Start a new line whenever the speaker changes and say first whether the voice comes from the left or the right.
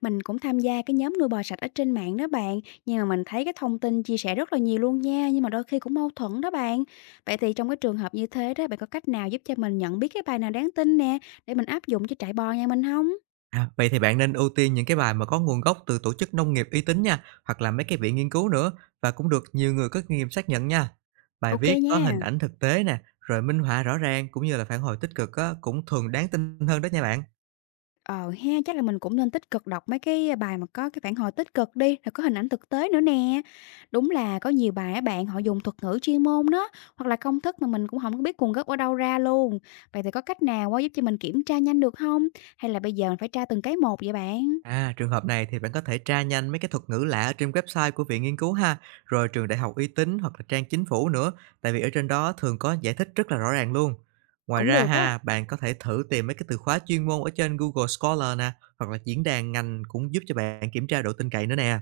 left: Mình cũng tham gia cái nhóm nuôi bò sạch ở trên mạng đó bạn, nhưng mà mình thấy cái thông tin chia sẻ rất là nhiều luôn nha, nhưng mà đôi khi cũng mâu thuẫn đó bạn. Vậy thì trong cái trường hợp như thế đó, bạn có cách nào giúp cho mình nhận biết cái bài nào đáng tin nè, để mình áp dụng cho trại bò nhà mình không?
right: À, vậy thì bạn nên ưu tiên những cái bài mà có nguồn gốc từ tổ chức nông nghiệp uy tín nha, hoặc là mấy cái viện nghiên cứu nữa và cũng được nhiều người có kinh nghiệm xác nhận nha. Bài
left: OK
right: viết có
left: nha.
right: hình ảnh thực tế nè, rồi minh họa rõ ràng cũng như là phản hồi tích cực á, cũng thường đáng tin hơn đó nha bạn.
left: Ờ ha, chắc là mình cũng nên tích cực đọc mấy cái bài mà có cái phản hồi tích cực đi, rồi có hình ảnh thực tế nữa nè. Đúng là có nhiều bài á bạn họ dùng thuật ngữ chuyên môn đó, hoặc là công thức mà mình cũng không có biết nguồn gốc ở đâu ra luôn. Vậy thì có cách nào á giúp cho mình kiểm tra nhanh được không? Hay là bây giờ mình phải tra từng cái một vậy bạn?
right: À, trường hợp này thì bạn có thể tra nhanh mấy cái thuật ngữ lạ ở trên website của viện nghiên cứu ha, rồi trường đại học uy tín hoặc là trang chính phủ nữa, tại vì ở trên đó thường có giải thích rất là rõ ràng luôn. Ngoài
left: Cũng
right: ra
left: được á.
right: ha, bạn có thể thử tìm mấy cái từ khóa chuyên môn ở trên Google Scholar nè, hoặc là diễn đàn ngành cũng giúp cho bạn kiểm tra độ tin cậy nữa nè.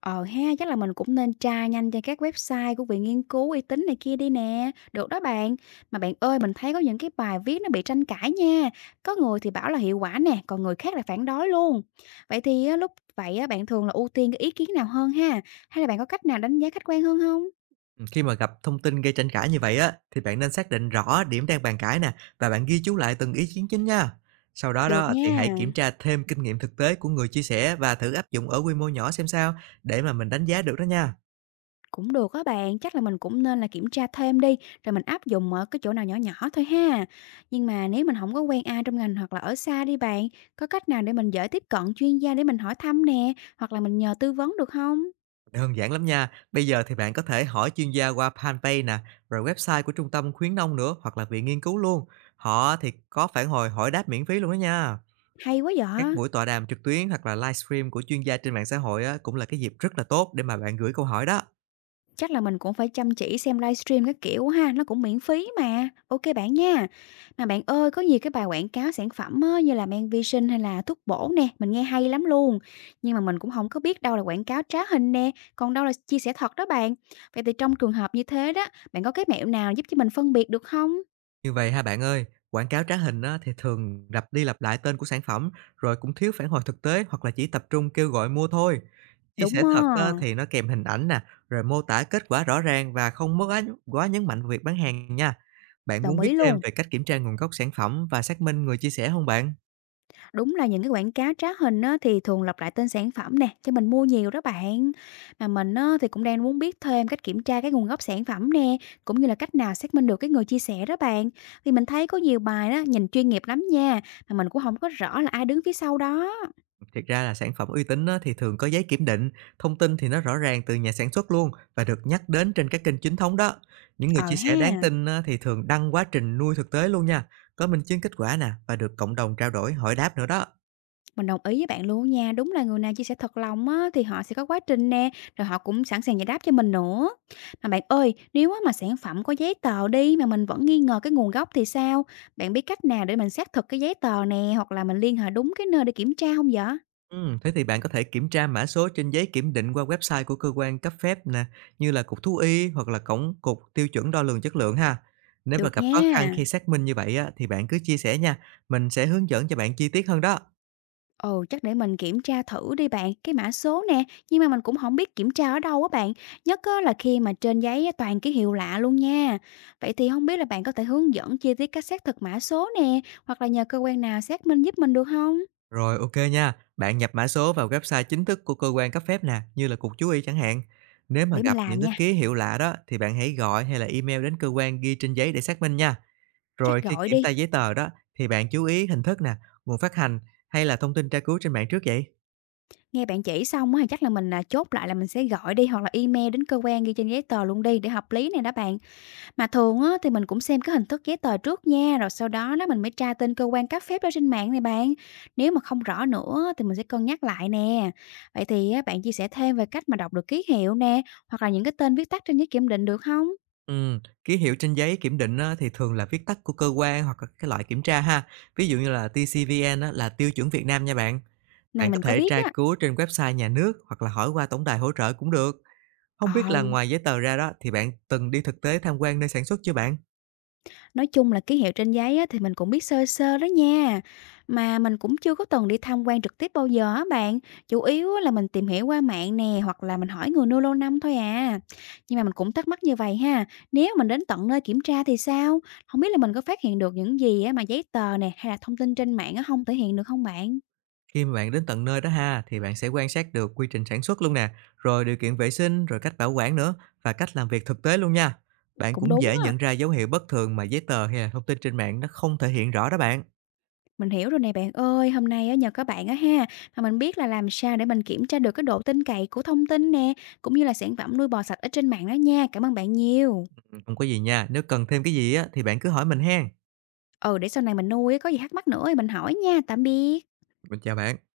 left: Ờ ha, chắc là mình cũng nên tra nhanh trên các website của viện nghiên cứu uy tín này kia đi nè. Được đó bạn. Mà bạn ơi, mình thấy có những cái bài viết nó bị tranh cãi nha. Có người thì bảo là hiệu quả nè, còn người khác là phản đối luôn. Vậy thì á, lúc vậy á, bạn thường là ưu tiên cái ý kiến nào hơn ha? Hay là bạn có cách nào đánh giá khách quan hơn không?
right: Khi mà gặp thông tin gây tranh cãi như vậy á, thì bạn nên xác định rõ điểm đang bàn cãi nè và bạn ghi chú lại từng ý kiến chính nha. Sau đó
left: Được
right: đó thì
left: nha.
right: hãy kiểm tra thêm kinh nghiệm thực tế của người chia sẻ và thử áp dụng ở quy mô nhỏ xem sao, để mà mình đánh giá được đó nha.
left: Cũng được á bạn, chắc là mình cũng nên là kiểm tra thêm đi, rồi mình áp dụng ở cái chỗ nào nhỏ nhỏ thôi ha. Nhưng mà nếu mình không có quen ai trong ngành hoặc là ở xa đi bạn, có cách nào để mình dễ tiếp cận chuyên gia để mình hỏi thăm nè, hoặc là mình nhờ tư vấn được không?
right: Đơn giản lắm nha. Bây giờ thì bạn có thể hỏi chuyên gia qua fanpage nè, rồi website của trung tâm khuyến nông nữa hoặc là viện nghiên cứu luôn. Họ thì có phản hồi hỏi đáp miễn phí luôn đó nha.
left: Hay quá
right: Các
left: vậy.
right: buổi tọa đàm trực tuyến hoặc là livestream của chuyên gia trên mạng xã hội á, cũng là cái dịp rất là tốt để mà bạn gửi câu hỏi đó.
left: Chắc là mình cũng phải chăm chỉ xem livestream các kiểu ha, nó cũng miễn phí mà. OK bạn nha. Mà bạn ơi, có nhiều cái bài quảng cáo sản phẩm á, như là men vi sinh hay là thuốc bổ nè, mình nghe hay lắm luôn. Nhưng mà mình cũng không có biết đâu là quảng cáo trá hình nè, còn đâu là chia sẻ thật đó bạn. Vậy thì trong trường hợp như thế đó, bạn có cái mẹo nào giúp cho mình phân biệt được không?
right: Như vậy ha bạn ơi, quảng cáo trá hình á, thì thường lặp đi lặp lại tên của sản phẩm, rồi cũng thiếu phản hồi thực tế hoặc là chỉ tập trung kêu gọi mua thôi. Chia
left: Đúng
right: sẻ
left: á,
right: thật á, thì nó kèm hình ảnh nè, rồi mô tả kết quả rõ ràng và không mất quá nhấn mạnh vào việc bán hàng nha. Bạn muốn
left: đồng
right: biết
left: ý
right: thêm
left: luôn.
right: về cách kiểm tra nguồn gốc sản phẩm và xác minh người chia sẻ không bạn?
left: Đúng là những cái quảng cáo trá hình á, thì thường lặp lại tên sản phẩm nè, cho mình mua nhiều đó bạn. Mà mình á, thì cũng đang muốn biết thêm cách kiểm tra cái nguồn gốc sản phẩm nè, cũng như là cách nào xác minh được cái người chia sẻ đó bạn. Vì mình thấy có nhiều bài đó nhìn chuyên nghiệp lắm nha, mà mình cũng không có rõ là ai đứng phía sau đó.
right: Thực ra là sản phẩm uy tín á, thì thường có giấy kiểm định, thông tin thì nó rõ ràng từ nhà sản xuất luôn và được nhắc đến trên các kênh chính thống đó. Những người
left: Ờ
right: chia sẻ đáng
left: ha.
right: tin á, thì thường đăng quá trình nuôi thực tế luôn nha, có minh chứng kết quả nè và được cộng đồng trao đổi hỏi đáp nữa đó.
left: Mình đồng ý với bạn luôn nha, đúng là người nào chia sẻ thật lòng á, thì họ sẽ có quá trình nè, rồi họ cũng sẵn sàng giải đáp cho mình nữa. Mà bạn ơi, nếu á, mà sản phẩm có giấy tờ đi mà mình vẫn nghi ngờ cái nguồn gốc thì sao? Bạn biết cách nào để mình xác thực cái giấy tờ nè, hoặc là mình liên hệ đúng cái nơi để kiểm tra không vậy?
right: Thế thì bạn có thể kiểm tra mã số trên giấy kiểm định qua website của cơ quan cấp phép nè, như là Cục Thú y hoặc là Cổng Cục Tiêu chuẩn Đo lường Chất lượng ha. Nếu mà
left: Được
right: gặp khó khăn
left: nha.
right: khi xác minh như vậy á, thì bạn cứ chia sẻ nha, mình sẽ hướng dẫn cho bạn chi tiết hơn đó.
left: Ừ, chắc để mình kiểm tra thử đi bạn, cái mã số nè, nhưng mà mình cũng không biết kiểm tra ở đâu á bạn, nhất á là khi mà trên giấy á toàn ký hiệu lạ luôn nha. Vậy thì không biết là bạn có thể hướng dẫn chi tiết cách xác thực mã số nè, hoặc là nhờ cơ quan nào xác minh giúp mình được không?
right: Rồi, OK nha. Bạn nhập mã số vào website chính thức của cơ quan cấp phép nè, như là Cục Thú y chẳng hạn. Nếu mà
left: Để mình
right: gặp
left: làm
right: những cái
left: nha,
right: ký hiệu lạ đó thì bạn hãy gọi hay là email đến cơ quan ghi trên giấy để xác minh nha.
left: chắc
right: Rồi khi
left: gọi
right: kiểm tra
left: đi,
right: giấy tờ đó thì bạn chú ý hình thức nè, nguồn phát hành hay là thông tin tra cứu trên mạng trước vậy.
left: nghe bạn chỉ xong á thì chắc là mình, à, chốt lại là mình sẽ gọi đi hoặc là email đến cơ quan ghi trên giấy tờ luôn đi để hợp lý này đó bạn. Mà thường á, thì mình cũng xem cái hình thức giấy tờ trước nha, rồi sau đó đó mình mới tra tên cơ quan cấp phép ở trên mạng này bạn. Nếu mà không rõ nữa thì mình sẽ cân nhắc lại nè. Vậy thì á, bạn chia sẻ thêm về cách mà đọc được ký hiệu nè, hoặc là những cái tên viết tắt trên giấy kiểm định được không?
right: Ký hiệu trên giấy kiểm định á, thì thường là viết tắt của cơ quan hoặc là cái loại kiểm tra ha. Ví dụ như là TCVN á, là tiêu chuẩn Việt Nam nha bạn.
left: Này
right: Bạn có
left: mình có
right: thể
left: biết
right: tra
left: á.
right: cứu trên website nhà nước hoặc là hỏi qua tổng đài hỗ trợ cũng được. Không biết
left: Ờ.
right: là ngoài giấy tờ ra đó, thì bạn từng đi thực tế tham quan nơi sản xuất chưa bạn?
left: Nói chung là ký hiệu trên giấy á, thì mình cũng biết sơ sơ đó nha. Mà mình cũng chưa có từng đi tham quan trực tiếp bao giờ á bạn. Chủ yếu á là mình tìm hiểu qua mạng nè hoặc là mình hỏi người nuôi lâu năm thôi à. Nhưng mà mình cũng thắc mắc như vậy ha. Nếu mình đến tận nơi kiểm tra thì sao? Không biết là mình có phát hiện được những gì á, mà giấy tờ nè hay là thông tin trên mạng á, không thể hiện được không bạn?
right: Khi mà bạn đến tận nơi đó ha, thì bạn sẽ quan sát được quy trình sản xuất luôn nè, rồi điều kiện vệ sinh, rồi cách bảo quản nữa và cách làm việc thực tế luôn nha. Bạn
left: Cũng
right: cũng
left: đúng
right: dễ
left: á.
right: nhận ra dấu hiệu bất thường mà giấy tờ hay là thông tin trên mạng nó không thể hiện rõ đó bạn.
left: Mình hiểu rồi nè bạn ơi, hôm nay á nhờ các bạn á ha, mà mình biết là làm sao để mình kiểm tra được cái độ tin cậy của thông tin nè, cũng như là sản phẩm nuôi bò sạch ở trên mạng đó nha. Cảm ơn bạn nhiều.
right: Không có gì nha, nếu cần thêm cái gì á, thì bạn cứ hỏi mình hen.
left: Ừ, để sau này mình nuôi á, có gì thắc mắc nữa thì mình hỏi nha. Tạm biệt.
right: Mình chào bạn.